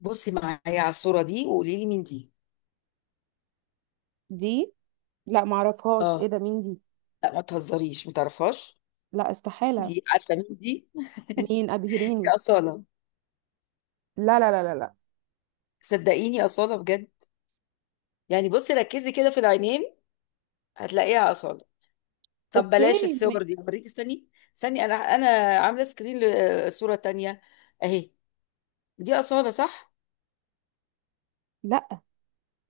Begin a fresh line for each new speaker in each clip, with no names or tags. بصي معايا على الصورة دي وقولي لي مين دي.
دي. لا معرفهاش،
اه،
ايه ده؟ مين دي؟
لا ما تهزريش ما تعرفهاش.
لا، استحالة.
دي عارفة مين دي؟
مين؟
دي
ابهريني.
أصالة.
لا لا لا لا لا.
صدقيني أصالة بجد. يعني بصي ركزي كده في العينين، هتلاقيها أصالة. طب
اوكي
بلاش الصور دي، هوريكي استني. استني، أنا عاملة سكرين لصورة تانية. أهي، دي أصالة صح؟
لا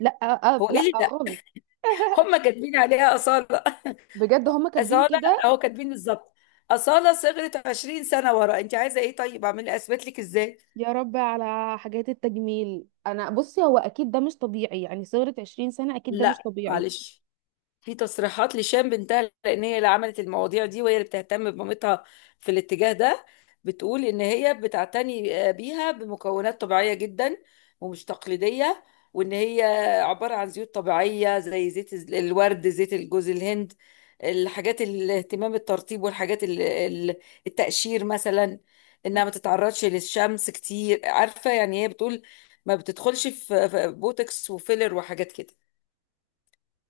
لا، أه
هو إيه
لا
اللي ده؟
خالص.
هما كاتبين عليها أصالة.
بجد هما كاتبين
أصالة،
كده.
أهو كاتبين بالظبط أصالة. صغرت 20 سنة ورا، أنت عايزة إيه؟ طيب أعمل أثبت لك إزاي؟
يا رب على حاجات التجميل، انا بصي هو اكيد ده مش طبيعي، يعني صغرت 20 سنة اكيد ده مش
لا
طبيعي.
معلش، في تصريحات لشام بنتها، لان هي اللي عملت المواضيع دي وهي اللي بتهتم بمامتها في الاتجاه ده. بتقول ان هي بتعتني بيها بمكونات طبيعيه جدا، ومش تقليديه، وان هي عباره عن زيوت طبيعيه زي الورد، زيت الجوز الهند. الحاجات، الاهتمام، الترطيب، والحاجات التقشير مثلا، انها ما تتعرضش للشمس كتير. عارفه يعني هي بتقول ما بتدخلش في بوتوكس وفيلر وحاجات كده.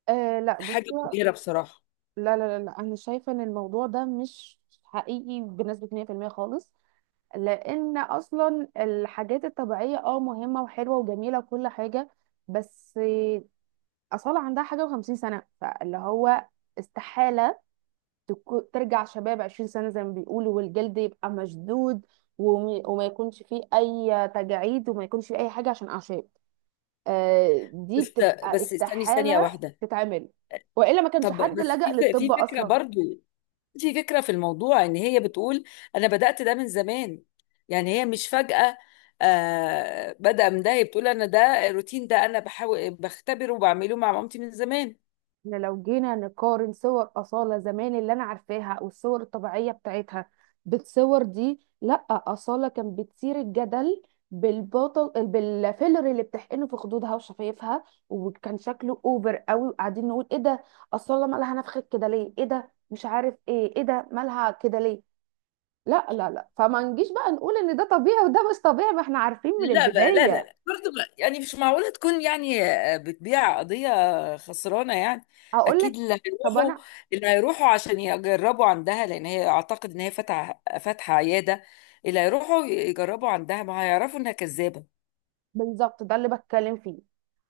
آه لا
حاجه
بصي،
مبهره بصراحه.
لا لا لا لا انا شايفة ان الموضوع ده مش حقيقي بنسبة 100% خالص. لان اصلا الحاجات الطبيعية مهمة وحلوة وجميلة وكل حاجة، بس أصالة عندها حاجة وخمسين سنة، فاللي هو استحالة ترجع شباب 20 سنة زي ما بيقولوا، والجلد يبقى مشدود وما يكونش فيه أي تجاعيد وما يكونش فيه أي حاجة عشان أعشاب. دي
بس
بتبقى
بس استني ثانية
استحالة
واحدة.
تتعمل، وإلا ما كانش
طب
حد
بس
لجأ للطب
في فكرة
أصلا.
برضو، في فكرة في الموضوع، ان هي بتقول انا بدأت ده من زمان. يعني هي مش فجأة، آه بدأ من ده. هي بتقول انا ده الروتين ده انا بحاول بختبره وبعمله مع مامتي من زمان.
احنا لو جينا نقارن صور أصالة زمان اللي أنا عارفاها أو الصور الطبيعية بتاعتها بالصور دي، لأ أصالة كان بتثير الجدل بالبطل بالفيلر اللي بتحقنه في خدودها وشفايفها، وكان شكله اوفر قوي، وقاعدين نقول ايه ده، أصالة مالها نفخت كده ليه، ايه ده مش عارف ايه، ايه ده مالها كده ليه. لا لا لا، فما نجيش بقى نقول ان ده طبيعي وده مش طبيعي، ما احنا عارفين من
لا بقى، لا لا
البداية.
لا برضه بقى، يعني مش معقولة تكون، يعني بتبيع قضية خسرانة يعني.
هقول
أكيد
لك.
اللي
طب
هيروحوا،
انا
اللي هيروحوا عشان يجربوا عندها، لأن هي أعتقد إن هي فاتحة عيادة، اللي هيروحوا يجربوا عندها ما هيعرفوا إنها كذابة.
بالظبط ده اللي بتكلم فيه،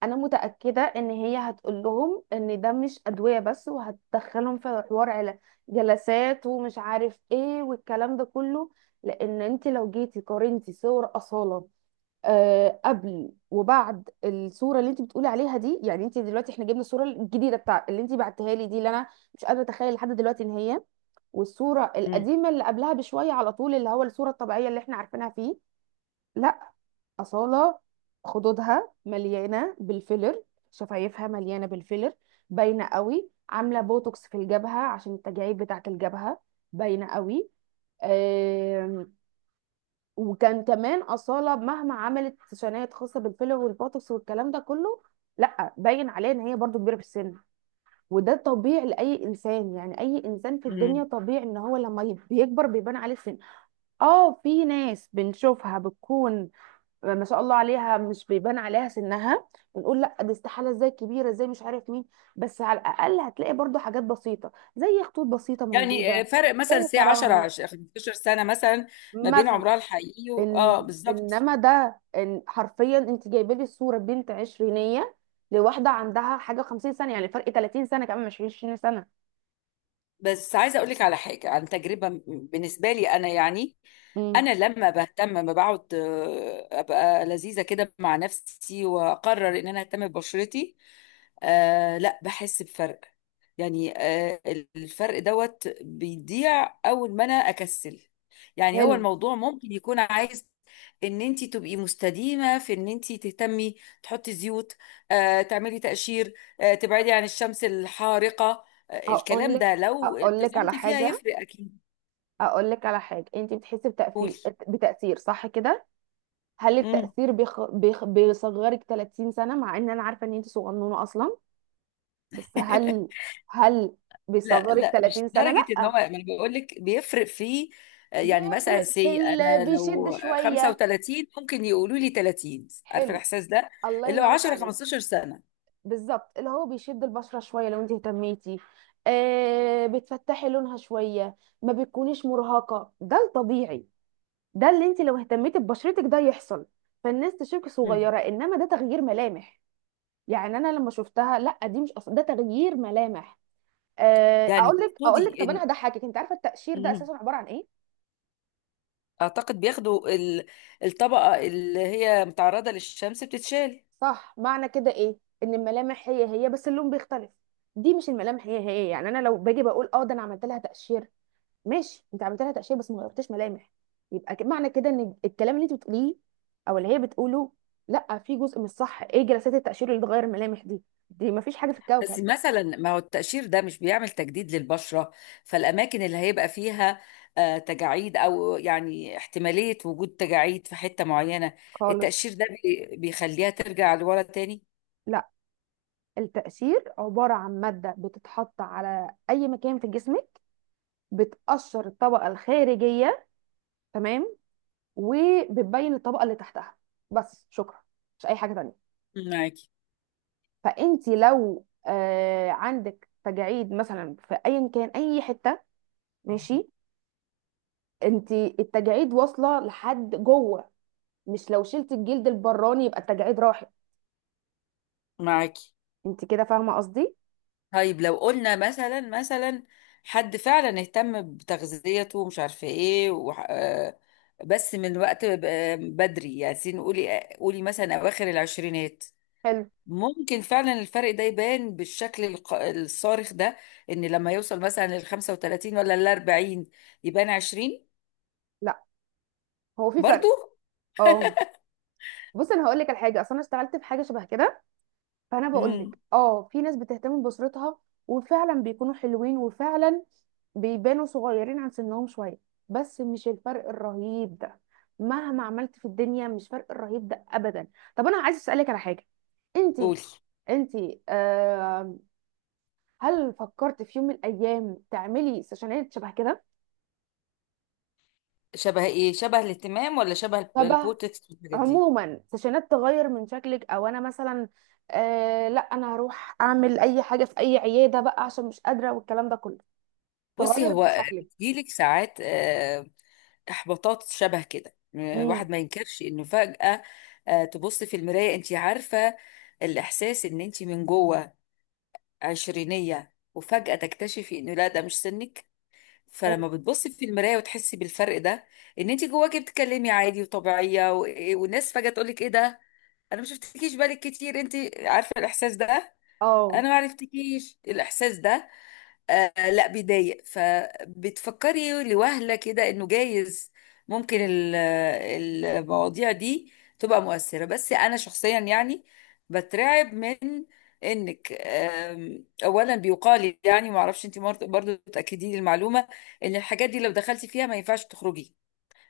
انا متاكده ان هي هتقول لهم ان ده مش ادويه بس، وهتدخلهم في حوار على جلسات ومش عارف ايه والكلام ده كله. لان انت لو جيتي قارنتي صور اصاله آه قبل وبعد الصوره اللي انت بتقولي عليها دي، يعني انت دلوقتي احنا جبنا الصوره الجديده بتاع اللي انت بعتها لي دي، اللي انا مش قادره اتخيل لحد دلوقتي ان هي، والصوره
مم.
القديمه اللي قبلها بشويه على طول اللي هو الصوره الطبيعيه اللي احنا عارفينها فيه. لا. أصالة خدودها مليانة بالفيلر، شفايفها مليانة بالفيلر، باينة قوي، عاملة بوتوكس في الجبهة عشان التجاعيد بتاعة الجبهة باينة قوي. آم، وكان كمان أصالة مهما عملت سيشنات خاصة بالفيلر والبوتوكس والكلام ده كله، لا باين عليها ان هي برضو كبيرة في السن. وده طبيعي لأي إنسان، يعني أي إنسان في
مم.
الدنيا طبيعي ان هو لما بيكبر بيبان عليه السن. اه، في ناس بنشوفها بتكون ما شاء الله عليها مش بيبان عليها سنها، بنقول لا دي استحاله، ازاي كبيره، ازاي، مش عارف مين. بس على الاقل هتلاقي برضو حاجات بسيطه زي خطوط بسيطه
يعني
موجوده،
فرق مثلا
زي
ساعة
ترهل
10 15 سنة مثلا ما بين
مثلا.
عمرها الحقيقي اه
إن
بالظبط.
انما ده إن حرفيا انت جايبه لي صوره بنت عشرينيه لواحده عندها حاجه 50 سنه، يعني فرق 30 سنه كمان مش 20 سنه.
بس عايزه اقول لك على حاجه عن تجربه بالنسبه لي انا يعني،
امم.
انا لما بهتم، لما بقعد ابقى لذيذه كده مع نفسي واقرر ان انا اهتم ببشرتي، آه لا بحس بفرق. يعني آه، الفرق دوت بيضيع اول ما انا اكسل. يعني هو
حلو.
الموضوع ممكن يكون عايز ان انت تبقي مستديمه في ان انت تهتمي، تحطي زيوت، آه تعملي تقشير، آه تبعدي عن الشمس الحارقه.
اقول
الكلام
لك،
ده لو
اقول لك على
التزمتي فيها
حاجه،
هيفرق اكيد.
اقول لك على حاجه، انت بتحسي
قولي.
بتاثير صح كده؟ هل
امم.
التأثير بيصغرك 30 سنة، مع ان انا عارفة ان انت صغنونة اصلا، بس هل، هل
لا
بيصغرك
لا، مش
30 سنة؟
لدرجه ان هو،
لا.
ما انا بقول لك بيفرق في، يعني مثلا
بيفرق
انا
بيشد
لو
شوية.
35 ممكن يقولوا لي 30، عارفه
حلو.
الاحساس ده؟
الله
اللي هو
ينور
10
عليك.
15 سنه.
بالظبط، اللي هو بيشد البشرة شوية لو انت اهتميتي، آه بتفتحي لونها شوية، ما بتكونيش مرهقة، ده الطبيعي، ده اللي انت لو اهتميتي ببشرتك ده يحصل، فالناس تشوفك
مم.
صغيرة. انما ده تغيير ملامح، يعني انا لما شفتها، لا دي مش، اصلا ده تغيير ملامح.
يعني
اقول لك، اقول لك،
تقصدي
طب انا
ان،
هضحكك، انت عارفه التقشير ده
مم،
اساسا عباره عن ايه؟
اعتقد بياخدوا الطبقه اللي هي متعرضه للشمس بتتشال.
صح. معنى كده ايه؟ ان الملامح هي هي بس اللون بيختلف. دي مش الملامح هي هي، يعني انا لو باجي بقول اه ده انا عملت لها تقشير، ماشي انت عملت لها تقشير بس ما غيرتش ملامح. يبقى معنى كده ان الكلام اللي انت بتقوليه او اللي هي بتقوله، لا في جزء مش صح. ايه جلسات التقشير اللي تغير الملامح دي؟ دي ما فيش حاجه في
بس
الكوكب
مثلا ما هو التقشير ده مش بيعمل تجديد للبشرة؟ فالأماكن اللي هيبقى فيها تجاعيد أو يعني احتمالية وجود تجاعيد في حتة معينة،
خالص.
التقشير ده بيخليها ترجع لورا تاني.
لا، التقشير عبارة عن مادة بتتحط على أي مكان في جسمك، بتقشر الطبقة الخارجية، تمام، وبتبين الطبقة اللي تحتها، بس. شكرا. مش أي حاجة تانية.
معاكي.
فأنت لو آه عندك تجاعيد مثلا في أيا كان أي حتة، ماشي، أنت التجاعيد واصلة لحد جوه، مش لو شلت الجلد البراني يبقى التجاعيد راحت.
معاكي.
أنت كده فاهمة قصدي؟
طيب لو قلنا مثلا، مثلا حد فعلا اهتم بتغذيته ومش عارفة ايه بس من وقت بدري يعني قولي قولي مثلا أواخر العشرينات،
حلو.
ممكن فعلا الفرق ده يبان بالشكل الصارخ ده، ان لما يوصل مثلا لل 35 ولا لل 40 يبان 20؟
لا، هو في فرق.
برضو.
اه. بص انا هقول لك على حاجه، اصل انا اشتغلت في حاجه شبه كده، فانا بقول لك
امم.
اه في ناس بتهتم باسرتها، وفعلا بيكونوا حلوين وفعلا بيبانوا صغيرين عن سنهم شويه، بس مش الفرق الرهيب ده. مهما عملت في الدنيا مش فرق الرهيب ده ابدا. طب انا عايز اسالك على حاجه. انت
قولي.
انت آه، هل فكرت في يوم من الايام تعملي سيشنات شبه كده؟
شبه ايه؟ شبه الاهتمام ولا شبه
شبه،
البوتكس والحاجات دي؟
عموما سيشنات تغير من شكلك، او انا مثلا آه لا، انا هروح اعمل اي حاجه في اي عياده بقى عشان مش قادره والكلام ده كله،
بصي
تغير من
هو
شكلك.
بيجيلك ساعات احباطات شبه كده.
امم.
واحد ما ينكرش انه فجأة تبص في المراية، انت عارفة الاحساس ان انت من جوه عشرينية وفجأة تكتشفي انه لا، ده مش سنك.
حلو.
فلما بتبصي في المرايه وتحسي بالفرق ده، ان انت جواكي بتتكلمي عادي وطبيعيه و... إيه، والناس فجاه تقول لك ايه ده، انا ما شفتكيش، بالك كتير. انت عارفه الاحساس ده؟ انا
اه.
ما عرفتكيش الاحساس ده. آه لا بيضايق. فبتفكري لوهلة كده انه جايز ممكن المواضيع دي تبقى مؤثرة. بس انا شخصيا يعني بترعب من انك اولا بيقال، يعني ما اعرفش، انت برضو تاكدي لي المعلومه، ان الحاجات دي لو دخلتي فيها ما ينفعش تخرجي.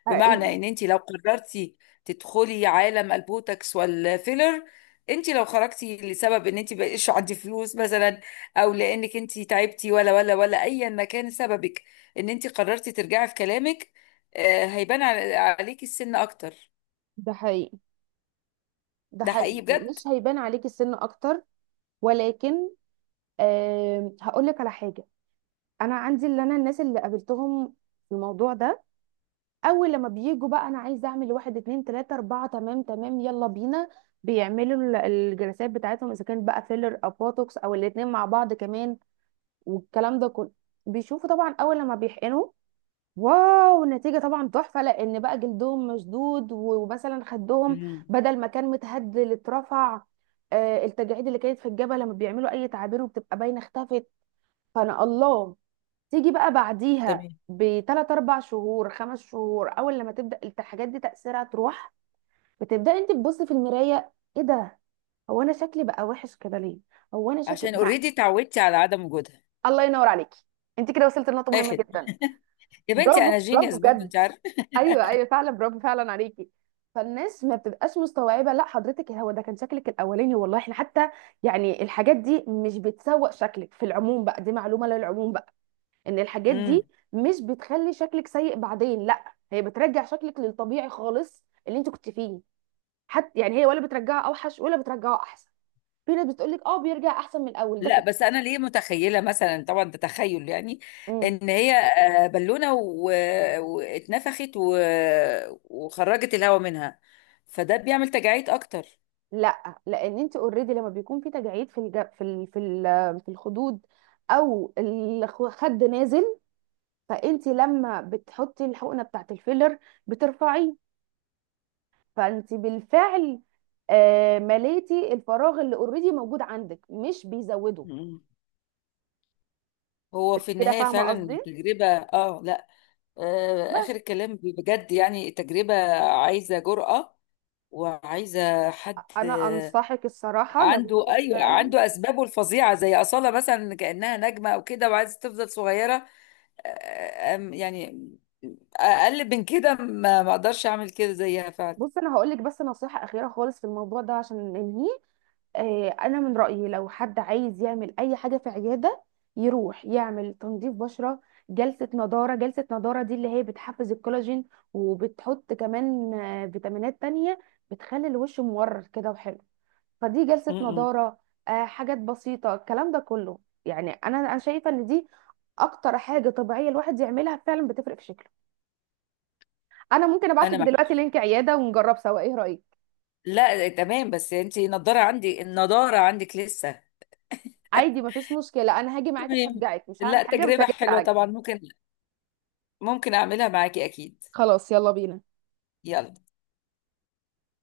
حقيقي.
بمعنى ان انت لو قررتي تدخلي عالم البوتوكس والفيلر، انت لو خرجتي لسبب ان انت بقيش عندي فلوس مثلا، او لانك انت تعبتي ولا ايا ما كان سببك، ان انت قررتي ترجعي في كلامك، هيبان عليكي السن اكتر.
ده حقيقي، ده
ده
حقيقي
حقيقي بجد.
مش هيبان عليكي السن اكتر. ولكن، أه هقول لك على حاجه، انا عندي اللي انا الناس اللي قابلتهم في الموضوع ده اول لما بيجوا بقى، انا عايزه اعمل واحد اتنين تلاته اربعه، تمام تمام يلا بينا، بيعملوا الجلسات بتاعتهم اذا كان بقى فيلر او بوتوكس او الاتنين مع بعض كمان والكلام ده كله. بيشوفوا طبعا اول لما بيحقنوا، واو، النتيجة طبعا تحفة، لأن بقى جلدهم مشدود ومثلا خدهم
مم.
بدل ما كان متهدل اترفع. التجاعيد اللي كانت في الجبهة لما بيعملوا أي تعابير وبتبقى باينة اختفت. فأنا الله، تيجي بقى بعديها
تمام،
بتلات أربع شهور خمس شهور، أول لما تبدأ الحاجات دي تأثيرها تروح، بتبدأ أنت تبصي في المراية، إيه ده، هو أنا شكلي بقى وحش كده ليه، هو أنا شكلي
عشان
مع...
اوريدي اتعودتي على عدم وجودها.
الله ينور عليكي. أنت كده وصلت لنقطة مهمة
اخد.
جدا.
يا بنتي انا
برافو برافو
جينيوس برضه
بجد.
انت عارفه.
ايوه ايوه فعلا برافو فعلا عليكي. فالناس ما بتبقاش مستوعبه، لا حضرتك هو ده كان شكلك الاولاني والله، احنا حتى يعني الحاجات دي مش بتسوق شكلك في العموم بقى، دي معلومه للعموم بقى، ان الحاجات
مم.
دي مش بتخلي شكلك سيء بعدين، لا هي بترجع شكلك للطبيعي خالص اللي انت كنت فيه. حتى يعني هي ولا بترجعه اوحش ولا بترجعه احسن. في ناس بتقول لك اه بيرجع احسن من الاول ده
لا
كده.
بس انا ليه متخيله، مثلا طبعا ده تخيل يعني،
إمم.
ان هي بالونه واتنفخت وخرجت الهواء منها، فده بيعمل تجاعيد اكتر.
لا لان انت اوريدي لما بيكون في تجاعيد في الج... في ال... في ال... في الخدود او الخد نازل، فانت لما بتحطي الحقنه بتاعت الفيلر بترفعيه، فانت بالفعل مليتي الفراغ اللي اوريدي موجود عندك، مش بيزوده.
مم. هو في
انت كده
النهايه
فاهمه
فعلا
قصدي؟
تجربه، اه لا. آه
بس
اخر الكلام بجد، يعني تجربه عايزه جرأة، وعايزه حد
انا انصحك الصراحه لو
عنده،
انت
ايوه
فعلا،
عنده اسبابه الفظيعه زي اصاله مثلا كانها نجمه او كده وعايزه تفضل صغيره. يعني اقل من كده، ما اقدرش اعمل كده زيها فعلا.
بص انا هقول لك بس نصيحه اخيره خالص في الموضوع ده عشان ننهيه. انا من رايي لو حد عايز يعمل اي حاجه في عياده، يروح يعمل تنظيف بشره، جلسه نضاره. جلسه نضاره دي اللي هي بتحفز الكولاجين، وبتحط كمان فيتامينات تانية بتخلي الوش مورر كده وحلو، فدي
م-
جلسه
م.
نضاره، حاجات بسيطه الكلام ده كله. يعني انا شايفه ان دي اكتر حاجه طبيعيه الواحد يعملها فعلا بتفرق في شكله. انا ممكن ابعتك
انا معك.
دلوقتي لينك عياده ونجرب سوا، ايه رايك؟
لا تمام، بس انت النضاره عندي، النضاره عندك لسه.
عادي مفيش مشكله، انا هاجي معاكي
تمام.
اشجعك، مش هعمل
لا
حاجه بس
تجربه
هاجي
حلوه
أشجعك.
طبعا، ممكن، ممكن اعملها معاكي اكيد.
خلاص يلا بينا.
يلا.